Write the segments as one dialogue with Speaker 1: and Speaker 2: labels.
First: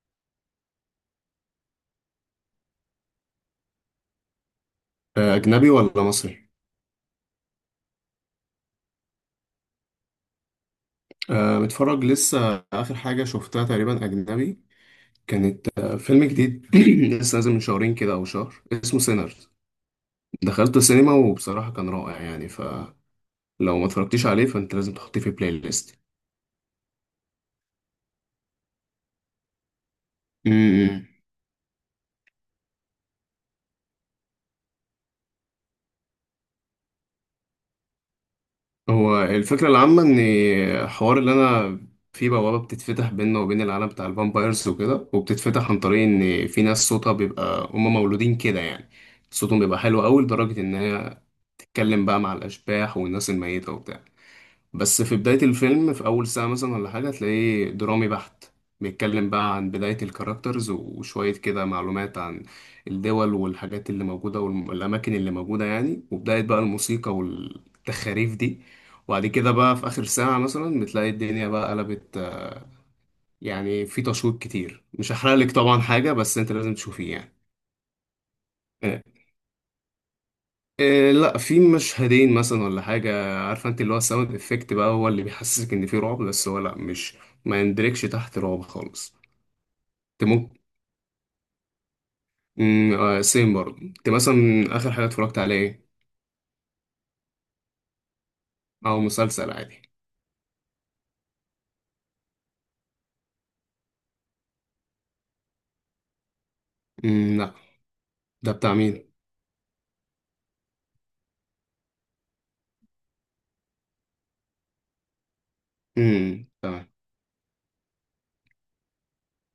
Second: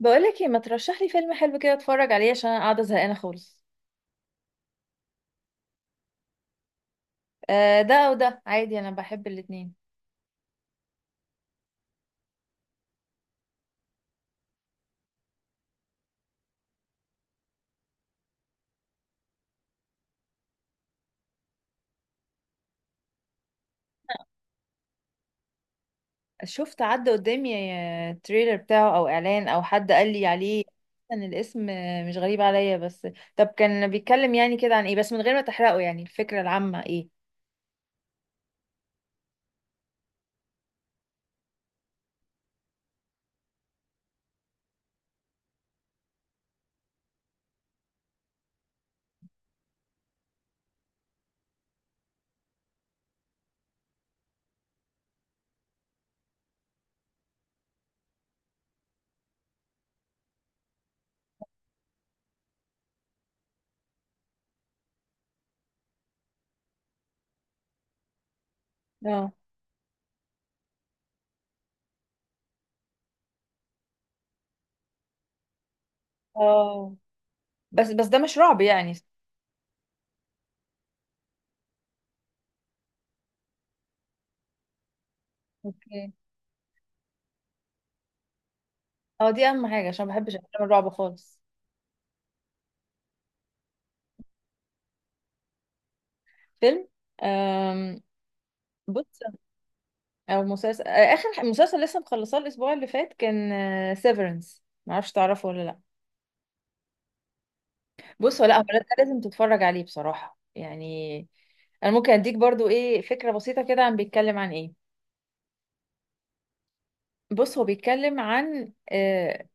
Speaker 1: بقولك ايه ما ترشح لي فيلم حلو كده اتفرج عليه عشان انا قاعده زهقانه خالص.
Speaker 2: أجنبي ولا مصري؟
Speaker 1: آه، ده او ده عادي، انا بحب الاتنين.
Speaker 2: متفرج لسه آخر حاجة شفتها تقريبا أجنبي، كانت فيلم جديد لسه نازل من شهرين كده أو شهر، اسمه سينرز. دخلت السينما وبصراحة كان رائع، يعني فلو ما اتفرجتيش عليه فأنت لازم تحطيه في بلاي ليست.
Speaker 1: شفت عدى قدامي تريلر بتاعه او اعلان او حد قال لي عليه،
Speaker 2: أمم.
Speaker 1: ان الاسم مش غريب عليا، بس طب كان بيتكلم يعني كده عن ايه؟ بس من غير ما تحرقه، يعني الفكره العامه ايه؟
Speaker 2: هو الفكرة العامة إن الحوار اللي أنا، في بوابة بتتفتح بيننا وبين العالم بتاع الفامبايرز وكده، وبتتفتح عن طريق إن في ناس صوتها بيبقى، هما مولودين كده يعني، صوتهم بيبقى حلو أوي لدرجة إن هي اتكلم بقى مع الاشباح والناس الميته وبتاع. بس في بدايه الفيلم، في اول ساعه مثلا ولا حاجه، تلاقيه درامي بحت، بيتكلم بقى عن بدايه الكاركترز وشويه كده معلومات عن الدول والحاجات اللي موجوده والاماكن اللي موجوده يعني، وبدايه بقى الموسيقى والتخاريف دي. وبعد
Speaker 1: اه،
Speaker 2: كده بقى في اخر ساعه مثلا بتلاقي الدنيا بقى قلبت. يعني في تشويق كتير، مش هحرق لك طبعا حاجه، بس انت لازم
Speaker 1: اه.
Speaker 2: تشوفيه يعني.
Speaker 1: بس ده مش رعب يعني؟
Speaker 2: آه. إيه، لا، في مشهدين مثلا ولا حاجة، عارفة انت اللي هو الساوند افكت بقى هو اللي بيحسسك ان في
Speaker 1: اوكي.
Speaker 2: رعب، بس هو لا، مش ما يندركش تحت رعب خالص.
Speaker 1: اه، دي اهم حاجه عشان ما
Speaker 2: انت
Speaker 1: بحبش
Speaker 2: ممكن،
Speaker 1: افلام الرعب خالص.
Speaker 2: سيم برضه. انت مثلا اخر حاجة اتفرجت على ايه،
Speaker 1: فيلم، آم،
Speaker 2: او
Speaker 1: بص،
Speaker 2: مسلسل عادي؟
Speaker 1: او مسلسل، اخر مسلسل لسه مخلصاه الاسبوع اللي فات كان سيفرنس، معرفش تعرفه ولا لا.
Speaker 2: مم، لا.
Speaker 1: بص،
Speaker 2: ده
Speaker 1: ولا هو
Speaker 2: بتاع
Speaker 1: ده
Speaker 2: مين؟
Speaker 1: لازم تتفرج عليه بصراحة يعني. انا ممكن اديك برضو ايه فكرة بسيطة كده عن بيتكلم عن ايه.
Speaker 2: مم، تمام.
Speaker 1: بص، هو بيتكلم عن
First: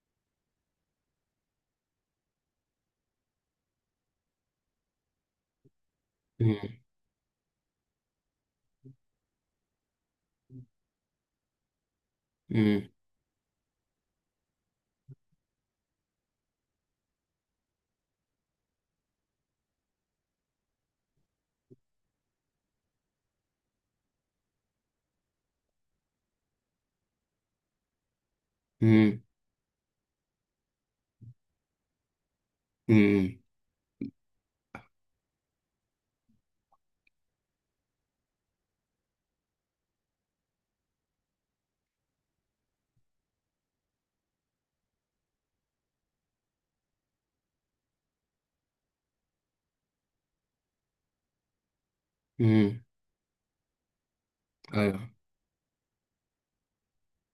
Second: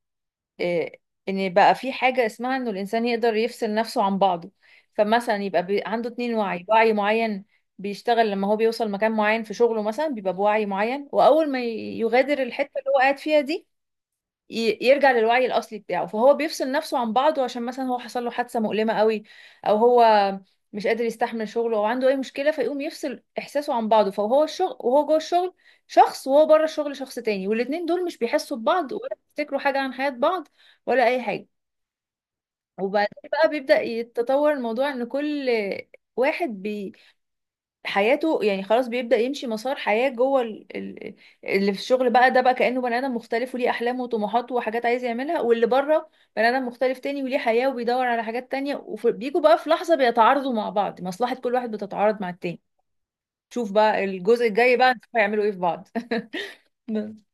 Speaker 1: آه ان بقى في حاجة اسمها انه الانسان يقدر يفصل نفسه عن بعضه. فمثلا يبقى عنده اتنين وعي،
Speaker 2: مم.
Speaker 1: وعي معين بيشتغل لما هو بيوصل مكان معين في شغله، مثلا بيبقى بوعي معين، واول ما يغادر الحتة
Speaker 2: مم.
Speaker 1: اللي هو قاعد فيها دي يرجع للوعي الاصلي بتاعه. فهو بيفصل نفسه عن بعضه عشان مثلا هو حصل له حادثه مؤلمه قوي، او هو مش قادر يستحمل شغله، او عنده اي مشكله، فيقوم يفصل احساسه عن بعضه. فهو الشغل وهو جوه الشغل شخص، وهو بره الشغل شخص تاني، والاتنين دول مش بيحسوا ببعض ولا
Speaker 2: مم.
Speaker 1: بيفتكروا حاجه عن حياه بعض ولا اي حاجه. وبعدين
Speaker 2: مم.
Speaker 1: بقى بيبدا يتطور الموضوع ان كل واحد حياته يعني خلاص بيبدأ يمشي مسار حياة جوه اللي في الشغل بقى ده بقى كأنه بني آدم مختلف وليه أحلام وطموحات وحاجات عايز يعملها، واللي بره بني آدم مختلف تاني وليه حياة وبيدور على حاجات تانية. وبيجوا بقى في لحظة بيتعارضوا مع بعض، مصلحة كل واحد بتتعارض مع التاني.
Speaker 2: مم.
Speaker 1: شوف بقى الجزء الجاي بقى
Speaker 2: ايوه،
Speaker 1: نشوف هيعملوا ايه في بعض. بس.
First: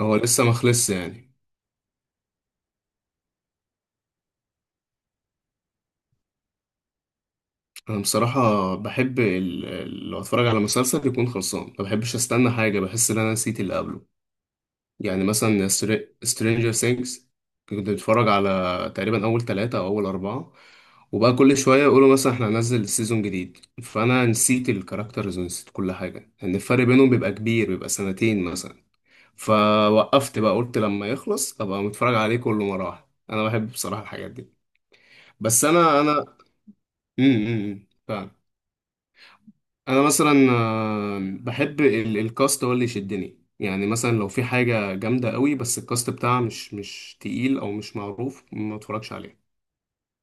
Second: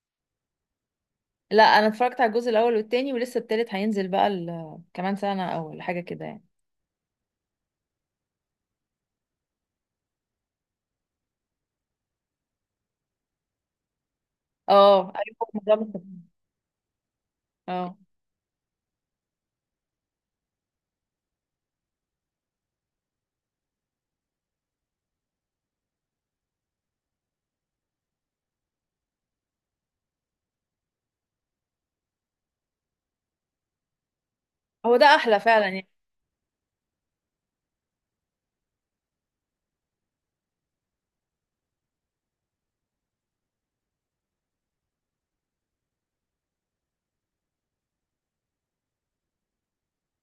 Speaker 2: هو لسه ما خلصش يعني؟
Speaker 1: لا، انا اتفرجت على الجزء الاول والتاني، ولسه التالت هينزل بقى كمان سنة او حاجة كده يعني.
Speaker 2: انا بصراحة بحب لو اتفرج على مسلسل يكون خلصان، ما بحبش استنى حاجة، بحس ان انا نسيت اللي قبله.
Speaker 1: اه،
Speaker 2: يعني
Speaker 1: ايوه،
Speaker 2: مثلا
Speaker 1: الموضوع مختلف.
Speaker 2: سترينجر ثينجز، كنت
Speaker 1: اه،
Speaker 2: بتفرج على تقريبا أول ثلاثة أو أول أربعة، وبقى كل شوية يقولوا مثلا احنا هننزل سيزون جديد، فأنا نسيت الكاركترز ونسيت كل حاجة لأن الفرق بينهم بيبقى كبير، بيبقى سنتين مثلا. فوقفت بقى، قلت لما يخلص أبقى متفرج عليه كله مرة واحدة. أنا بحب بصراحة الحاجات دي.
Speaker 1: هو ده احلى
Speaker 2: بس
Speaker 1: فعلا يعني.
Speaker 2: أنا، امم، انا مثلا بحب الكاست هو اللي يشدني، يعني مثلا لو في حاجه جامده قوي بس الكاست بتاعها مش تقيل او مش معروف، ما اتفرجش عليه.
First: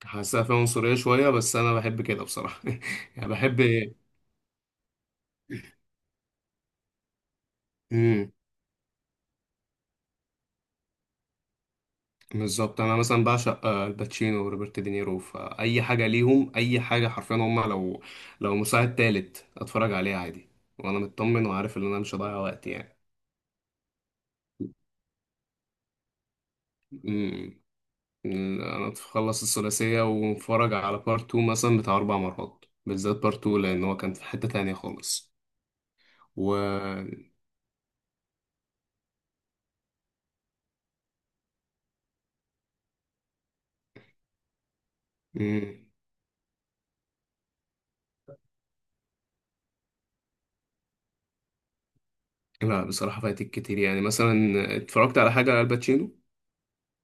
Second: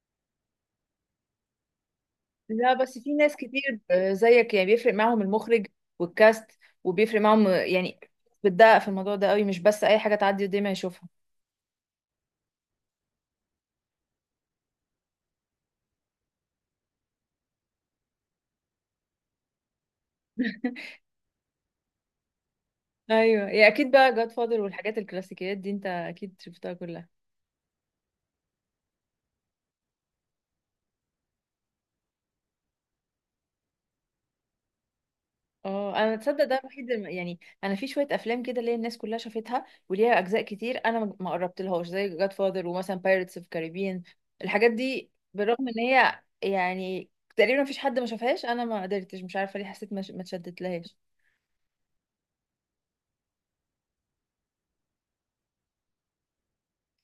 Speaker 2: حاسسها فيها عنصريه شويه بس انا بحب كده بصراحه.
Speaker 1: لا بس في
Speaker 2: يعني
Speaker 1: ناس
Speaker 2: بحب.
Speaker 1: كتير زيك يعني بيفرق معاهم المخرج والكاست، وبيفرق معاهم يعني
Speaker 2: امم.
Speaker 1: بتدقق في الموضوع ده قوي، مش بس اي حاجه تعدي قدامي اشوفها.
Speaker 2: بالظبط، انا مثلا بعشق الباتشينو وروبرت دينيرو، فاي حاجه ليهم، اي حاجه حرفيا هم، لو مساعد تالت اتفرج عليها عادي، وانا مطمن وعارف ان انا مش هضيع وقت يعني.
Speaker 1: ايوه، يا اكيد بقى، جاد فاضل والحاجات الكلاسيكيات دي انت اكيد شفتها كلها.
Speaker 2: امم. انا تخلص الثلاثيه واتفرج على بارت 2 مثلا بتاع اربع مرات، بالذات بارت 2، لان هو كان في حته تانية خالص،
Speaker 1: اه، انا تصدق
Speaker 2: و،
Speaker 1: ده الوحيد يعني انا في شويه افلام كده اللي هي الناس كلها شافتها وليها اجزاء كتير، انا ما قربتلهاش، زي جاد فاضل ومثلا بايرتس اوف كاريبيان، الحاجات دي، بالرغم ان
Speaker 2: مم.
Speaker 1: هي يعني تقريبا مفيش حد ما شافهاش، انا ما قدرتش، مش عارفه ليه حسيت ما اتشدت لهاش.
Speaker 2: لا بصراحه فايتك كتير، يعني مثلا اتفرجت على حاجه لالباتشينو.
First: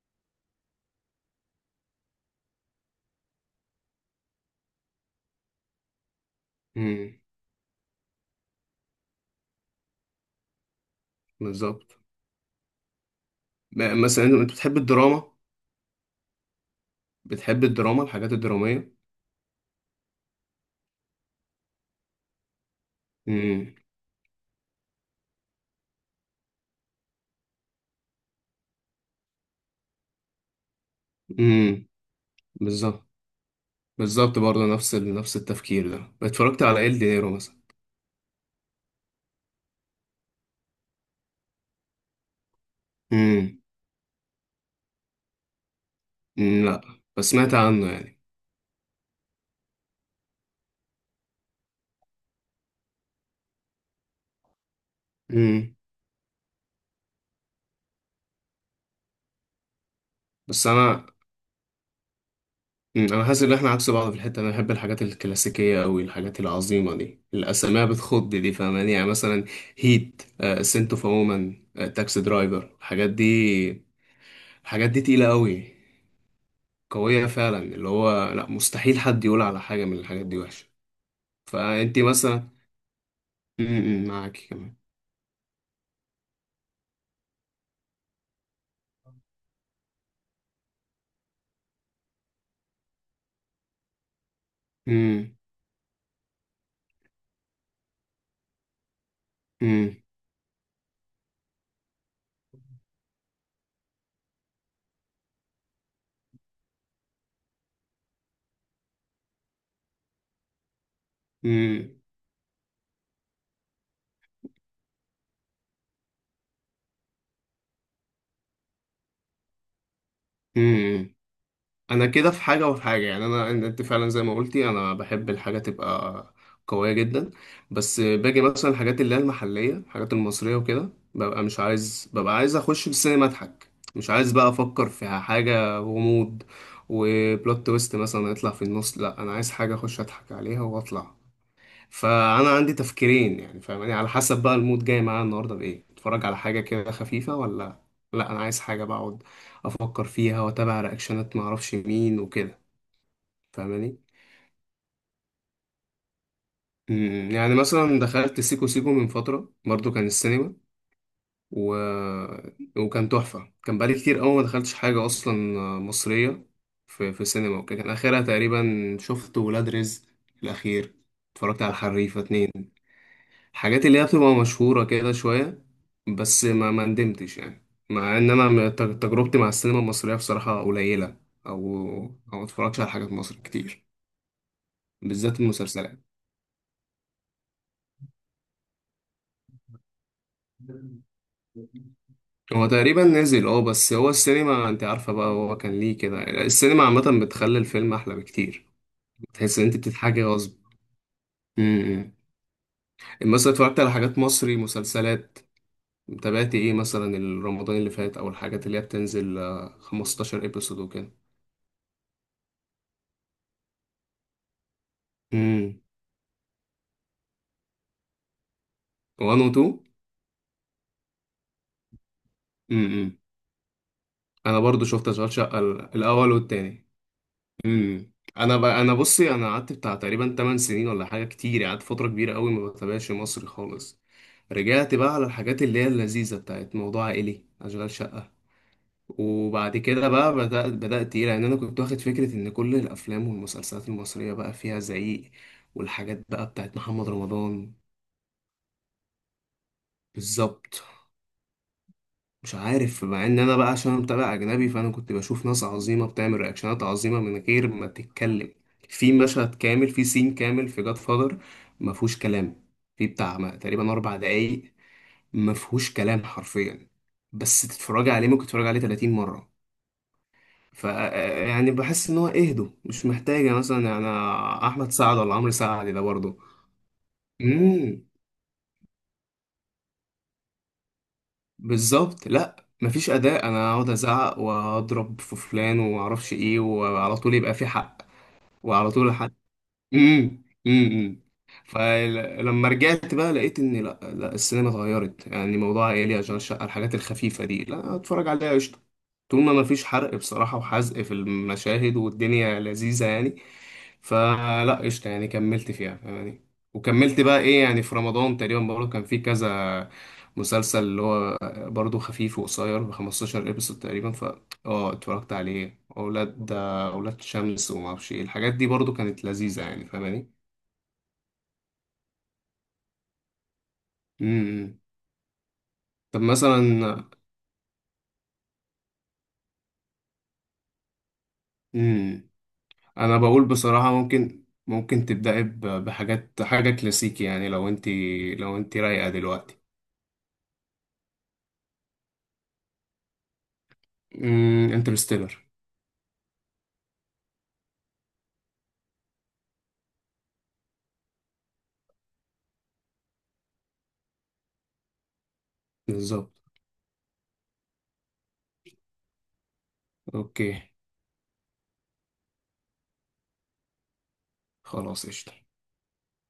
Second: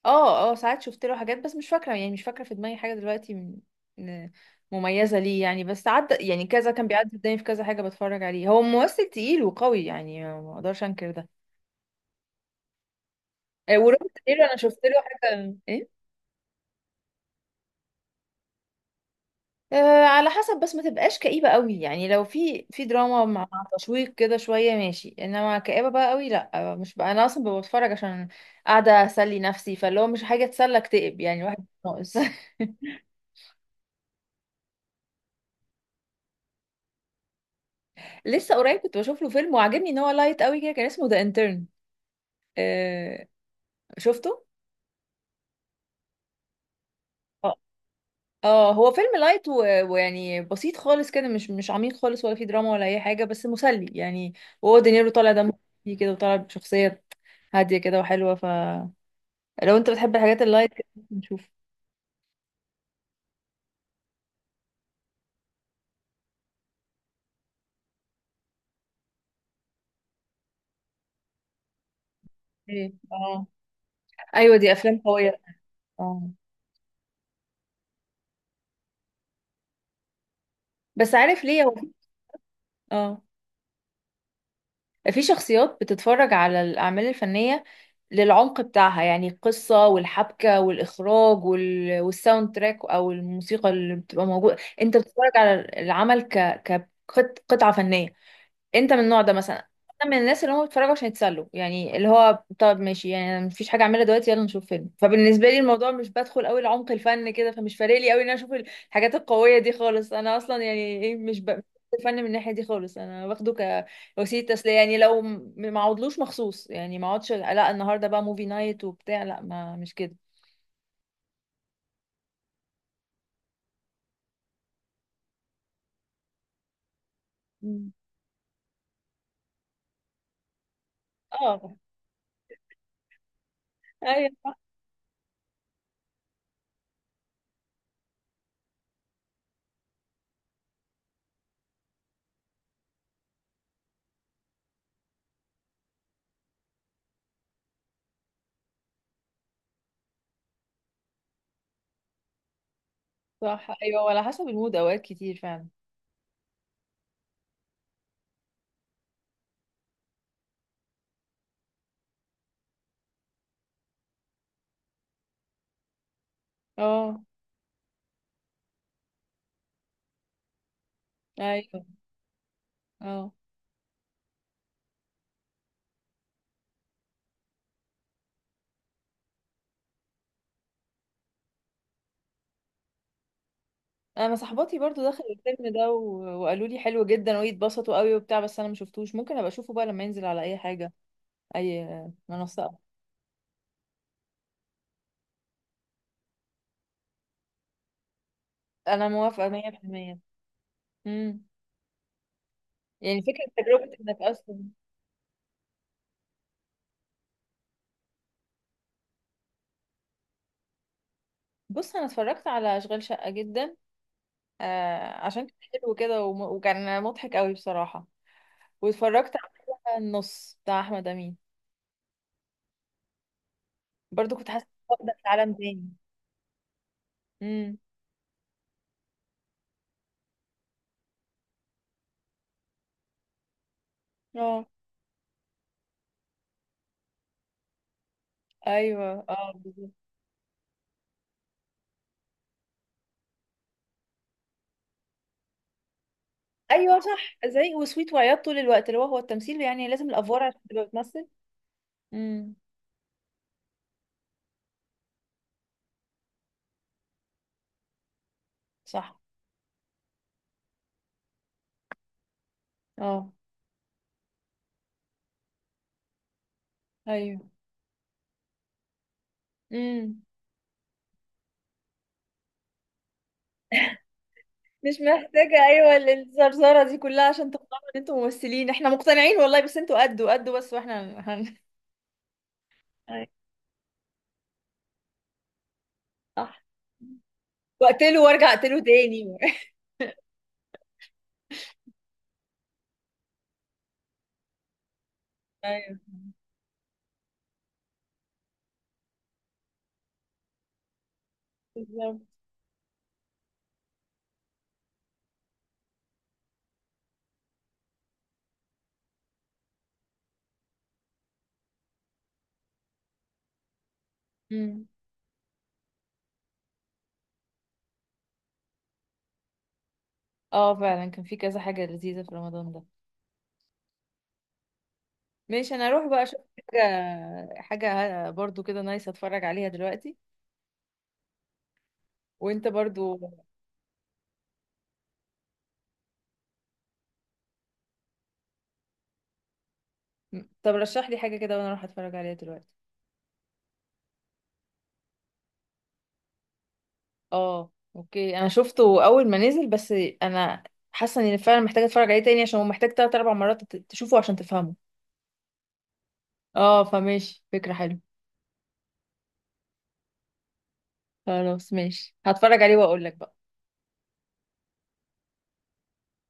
Speaker 1: اه، اه. ساعات شفت له حاجات بس مش فاكرة يعني، مش فاكرة في دماغي حاجة دلوقتي م- مميزة ليه يعني، بس عدى يعني، كذا كان
Speaker 2: امم،
Speaker 1: بيعدي قدامي في كذا حاجة بتفرج عليه، هو ممثل تقيل وقوي يعني، ما اقدرش انكر ده.
Speaker 2: بالظبط.
Speaker 1: وروبرت
Speaker 2: مثلا
Speaker 1: دينيرو
Speaker 2: انت
Speaker 1: انا
Speaker 2: بتحب
Speaker 1: شفت له
Speaker 2: الدراما؟
Speaker 1: حاجة ايه.
Speaker 2: بتحب الدراما، الحاجات الدراميه؟
Speaker 1: على حسب، بس ما تبقاش كئيبة قوي يعني، لو في دراما مع
Speaker 2: امم،
Speaker 1: تشويق كده شوية ماشي، انما كئيبة بقى قوي لا، مش بقى، انا اصلا ببقى بتفرج عشان قاعدة اسلي نفسي، فاللي هو مش حاجة تسلى اكتئب يعني، الواحد
Speaker 2: امم،
Speaker 1: ناقص.
Speaker 2: بالظبط. بالظبط، برضه نفس نفس التفكير ده، اتفرجت على ال دينيرو مثلا.
Speaker 1: لسه قريب كنت بشوف له فيلم وعجبني ان هو لايت قوي كده، كان اسمه ذا انترن. آه
Speaker 2: امم.
Speaker 1: شفته.
Speaker 2: لا، بس سمعت
Speaker 1: اه،
Speaker 2: عنه يعني.
Speaker 1: اه، هو فيلم لايت ويعني بسيط خالص كده، مش عميق خالص، ولا فيه دراما ولا اي حاجه، بس مسلي يعني. وهو دينيرو طالع دمه
Speaker 2: امم.
Speaker 1: خفيف كده، وطالع بشخصيه هاديه كده وحلوه. فلو انت بتحب الحاجات
Speaker 2: بس
Speaker 1: اللايت كده
Speaker 2: انا،
Speaker 1: ممكن نشوف.
Speaker 2: انا حاسس ان احنا عكس بعض في الحته، انا بحب الحاجات الكلاسيكيه قوي، الحاجات العظيمه دي، الاسماء بتخض دي، فاهماني؟ يعني مثلا هيت، سنت اوف وومن، تاكسي درايفر،
Speaker 1: ايه،
Speaker 2: الحاجات
Speaker 1: اه
Speaker 2: دي.
Speaker 1: ايوه، دي
Speaker 2: الحاجات دي
Speaker 1: افلام
Speaker 2: تقيله
Speaker 1: قويه.
Speaker 2: قوي،
Speaker 1: اه،
Speaker 2: قويه فعلا، اللي هو لا مستحيل حد يقول على حاجه من الحاجات دي وحشه.
Speaker 1: بس عارف ليه هو؟
Speaker 2: فانت مثلا،
Speaker 1: اه،
Speaker 2: امم، معاكي كمان.
Speaker 1: في شخصيات بتتفرج على الأعمال الفنية للعمق بتاعها، يعني القصة والحبكة والإخراج والساوند تراك أو الموسيقى اللي بتبقى موجودة، أنت بتتفرج
Speaker 2: امم.
Speaker 1: على العمل كقطعة فنية. انت من النوع ده مثلا؟ انا من الناس اللي هم بيتفرجوا عشان يتسلوا يعني، اللي هو طب ماشي يعني، أنا مفيش حاجه اعملها دلوقتي، يلا نشوف فيلم. فبالنسبه لي الموضوع مش بدخل قوي لعمق الفن كده، فمش فارق لي قوي ان انا اشوف الحاجات القويه دي خالص. انا اصلا يعني ايه، مش
Speaker 2: امم.
Speaker 1: الفن من الناحيه دي خالص، انا باخده كوسيله تسليه يعني. لو ما اقعدلوش مخصوص يعني، ما اقعدش لا النهارده بقى موفي نايت وبتاع، لا ما مش كده.
Speaker 2: انا كده في حاجه وفي حاجه، يعني انا، انت فعلا زي ما قلتي، انا بحب الحاجه تبقى قويه جدا.
Speaker 1: مم.
Speaker 2: بس باجي مثلا الحاجات اللي هي المحليه، الحاجات المصريه وكده، ببقى مش
Speaker 1: اه
Speaker 2: عايز، ببقى عايز اخش السينما اضحك، مش
Speaker 1: ايوه،
Speaker 2: عايز بقى
Speaker 1: صح
Speaker 2: افكر في حاجه غموض وبلوت تويست مثلا يطلع في النص، لا انا عايز حاجه اخش اضحك عليها واطلع. فانا عندي تفكيرين يعني، فاهماني؟ على حسب بقى المود جاي معايا النهارده بايه، اتفرج على حاجه كده خفيفه، ولا لا انا عايز حاجه بقعد افكر فيها واتابع رياكشنات، ما اعرفش مين وكده،
Speaker 1: صح
Speaker 2: فاهماني؟
Speaker 1: ايوه، وعلى حسب المود اوقات كتير فعلا.
Speaker 2: يعني مثلا دخلت سيكو سيكو من فتره برضو كان السينما، و، وكان تحفه، كان بقالي كتير قوي ما دخلتش حاجه اصلا مصريه في
Speaker 1: اه،
Speaker 2: في سينما وكده. كان اخرها تقريبا، شفت ولاد رزق الاخير، اتفرجت على
Speaker 1: ايوه.
Speaker 2: الحريفه اتنين،
Speaker 1: اه،
Speaker 2: حاجات اللي هي بتبقى مشهورة كده شوية. بس ما ما ندمتش يعني، مع ان انا تجربتي مع السينما المصرية بصراحة قليلة، او او ما اتفرجش على حاجات مصر كتير،
Speaker 1: انا صاحباتي برضو دخلوا
Speaker 2: بالذات
Speaker 1: الفيلم ده
Speaker 2: المسلسلات.
Speaker 1: وقالوا لي حلو جدا ويتبسطوا قوي وبتاع، بس انا ما شفتوش. ممكن ابقى اشوفه بقى لما ينزل على اي حاجه، اي
Speaker 2: هو
Speaker 1: منصه.
Speaker 2: تقريبا نزل، اه، بس هو السينما انت عارفة بقى، هو كان ليه كده، السينما عامة بتخلي الفيلم احلى بكتير،
Speaker 1: انا موافقه
Speaker 2: بتحس ان انت
Speaker 1: 100%.
Speaker 2: بتتحاجي غصب.
Speaker 1: امم.
Speaker 2: امم.
Speaker 1: يعني فكره
Speaker 2: مثلا اتفرجت
Speaker 1: تجربه
Speaker 2: على حاجات
Speaker 1: انك
Speaker 2: مصري
Speaker 1: اصلا
Speaker 2: مسلسلات، تابعت ايه مثلا؟ رمضان اللي فات، او الحاجات اللي هي بتنزل 15 ابيسود
Speaker 1: بص، انا اتفرجت على اشغال شقه جدا، عشان كان
Speaker 2: وكده،
Speaker 1: حلو كده وكان مضحك قوي بصراحه. واتفرجت
Speaker 2: 1 و 2.
Speaker 1: على النص بتاع احمد امين،
Speaker 2: امم.
Speaker 1: برضو كنت
Speaker 2: انا
Speaker 1: حاسه إني
Speaker 2: برضو شفت
Speaker 1: واخده في
Speaker 2: اشغال
Speaker 1: عالم
Speaker 2: شقه
Speaker 1: تاني.
Speaker 2: الاول والتاني.
Speaker 1: امم.
Speaker 2: امم. انا ب، انا بصي، انا قعدت بتاع تقريبا 8 سنين ولا حاجه، كتير قعدت فتره كبيره قوي ما بتابعش مصري خالص.
Speaker 1: اه
Speaker 2: رجعت بقى على الحاجات اللي هي اللذيذه بتاعت موضوع عائلي، اشغال شقه.
Speaker 1: ايوه. اه،
Speaker 2: وبعد كده بقى بدأت ايه لان انا كنت واخد فكره ان كل الافلام والمسلسلات المصريه بقى فيها زعيق، والحاجات بقى بتاعت
Speaker 1: ايوه
Speaker 2: محمد
Speaker 1: صح،
Speaker 2: رمضان.
Speaker 1: زي وسويت وعياط طول الوقت، اللي هو هو التمثيل يعني لازم الافوار عشان
Speaker 2: بالظبط.
Speaker 1: تبقى بتمثل. امم،
Speaker 2: مش عارف، مع ان انا بقى، عشان أنا متابع اجنبي، فانا كنت بشوف ناس عظيمه بتعمل رياكشنات عظيمه من غير ما تتكلم. في
Speaker 1: صح.
Speaker 2: مشهد كامل، في سين كامل في جاد فادر ما فيهوش كلام، في
Speaker 1: اه،
Speaker 2: بتاع تقريبا اربع دقايق ما فيهوش كلام حرفيا،
Speaker 1: ايوه.
Speaker 2: بس تتفرجي عليه، ممكن تتفرجي عليه 30 مره.
Speaker 1: امم،
Speaker 2: ف يعني بحس ان هو اهدوا، مش محتاجه مثلا يعني، احمد
Speaker 1: مش
Speaker 2: سعد ولا عمرو
Speaker 1: محتاجة،
Speaker 2: سعد
Speaker 1: ايوه
Speaker 2: ده برضه.
Speaker 1: الزرزرة دي كلها عشان تقنعوا ان انتوا ممثلين، احنا مقتنعين والله، بس انتوا قدوا قدوا بس، واحنا
Speaker 2: بالظبط، لا مفيش
Speaker 1: أيوة.
Speaker 2: اداء انا اقعد ازعق واضرب في فلان ومعرفش ايه،
Speaker 1: صح.
Speaker 2: وعلى طول يبقى في حق،
Speaker 1: واقتله وارجع اقتله
Speaker 2: وعلى طول. امم.
Speaker 1: تاني.
Speaker 2: امم. امم. فلما رجعت بقى لقيت ان لا، لا السينما اتغيرت، يعني موضوع
Speaker 1: ايوه،
Speaker 2: عيالي اشغال شقه الحاجات الخفيفه دي، لا اتفرج عليها قشطه، طول ما مفيش حرق بصراحه وحزق في المشاهد،
Speaker 1: بالظبط.
Speaker 2: والدنيا لذيذه يعني، فلا قشطه يعني، كملت فيها يعني. وكملت بقى ايه يعني، في رمضان تقريبا برضه كان في كذا مسلسل اللي هو برضه خفيف وقصير ب 15 ابيسود تقريبا، ف
Speaker 1: امم.
Speaker 2: اه اتفرجت عليه، اولاد شمس وما اعرفش ايه، الحاجات دي برضو كانت لذيذه يعني، فاهماني؟
Speaker 1: اه فعلا كان في كذا حاجة لذيذة في رمضان ده.
Speaker 2: امم.
Speaker 1: ماشي، انا اروح
Speaker 2: طب
Speaker 1: بقى اشوف
Speaker 2: مثلا،
Speaker 1: حاجة، حاجة برضو كده نايس اتفرج عليها دلوقتي،
Speaker 2: امم،
Speaker 1: وانت
Speaker 2: انا
Speaker 1: برضو.
Speaker 2: بقول بصراحه ممكن بحاجات، حاجه كلاسيكي، يعني لو انت، لو انت رايقه دلوقتي.
Speaker 1: طب رشح لي حاجة كده وانا اروح اتفرج عليها دلوقتي.
Speaker 2: امم، انترستيلر.
Speaker 1: اه اوكي، انا شفته اول ما نزل بس، انا حاسه اني فعلا محتاجه اتفرج عليه تاني، عشان هو محتاج تلات اربع مرات تشوفه عشان تفهمه.
Speaker 2: بالظبط.
Speaker 1: اه، فماشي، فكره حلوه.
Speaker 2: اوكي.
Speaker 1: خلاص ماشي، هتفرج عليه واقول لك بقى.
Speaker 2: خلاص قشطه.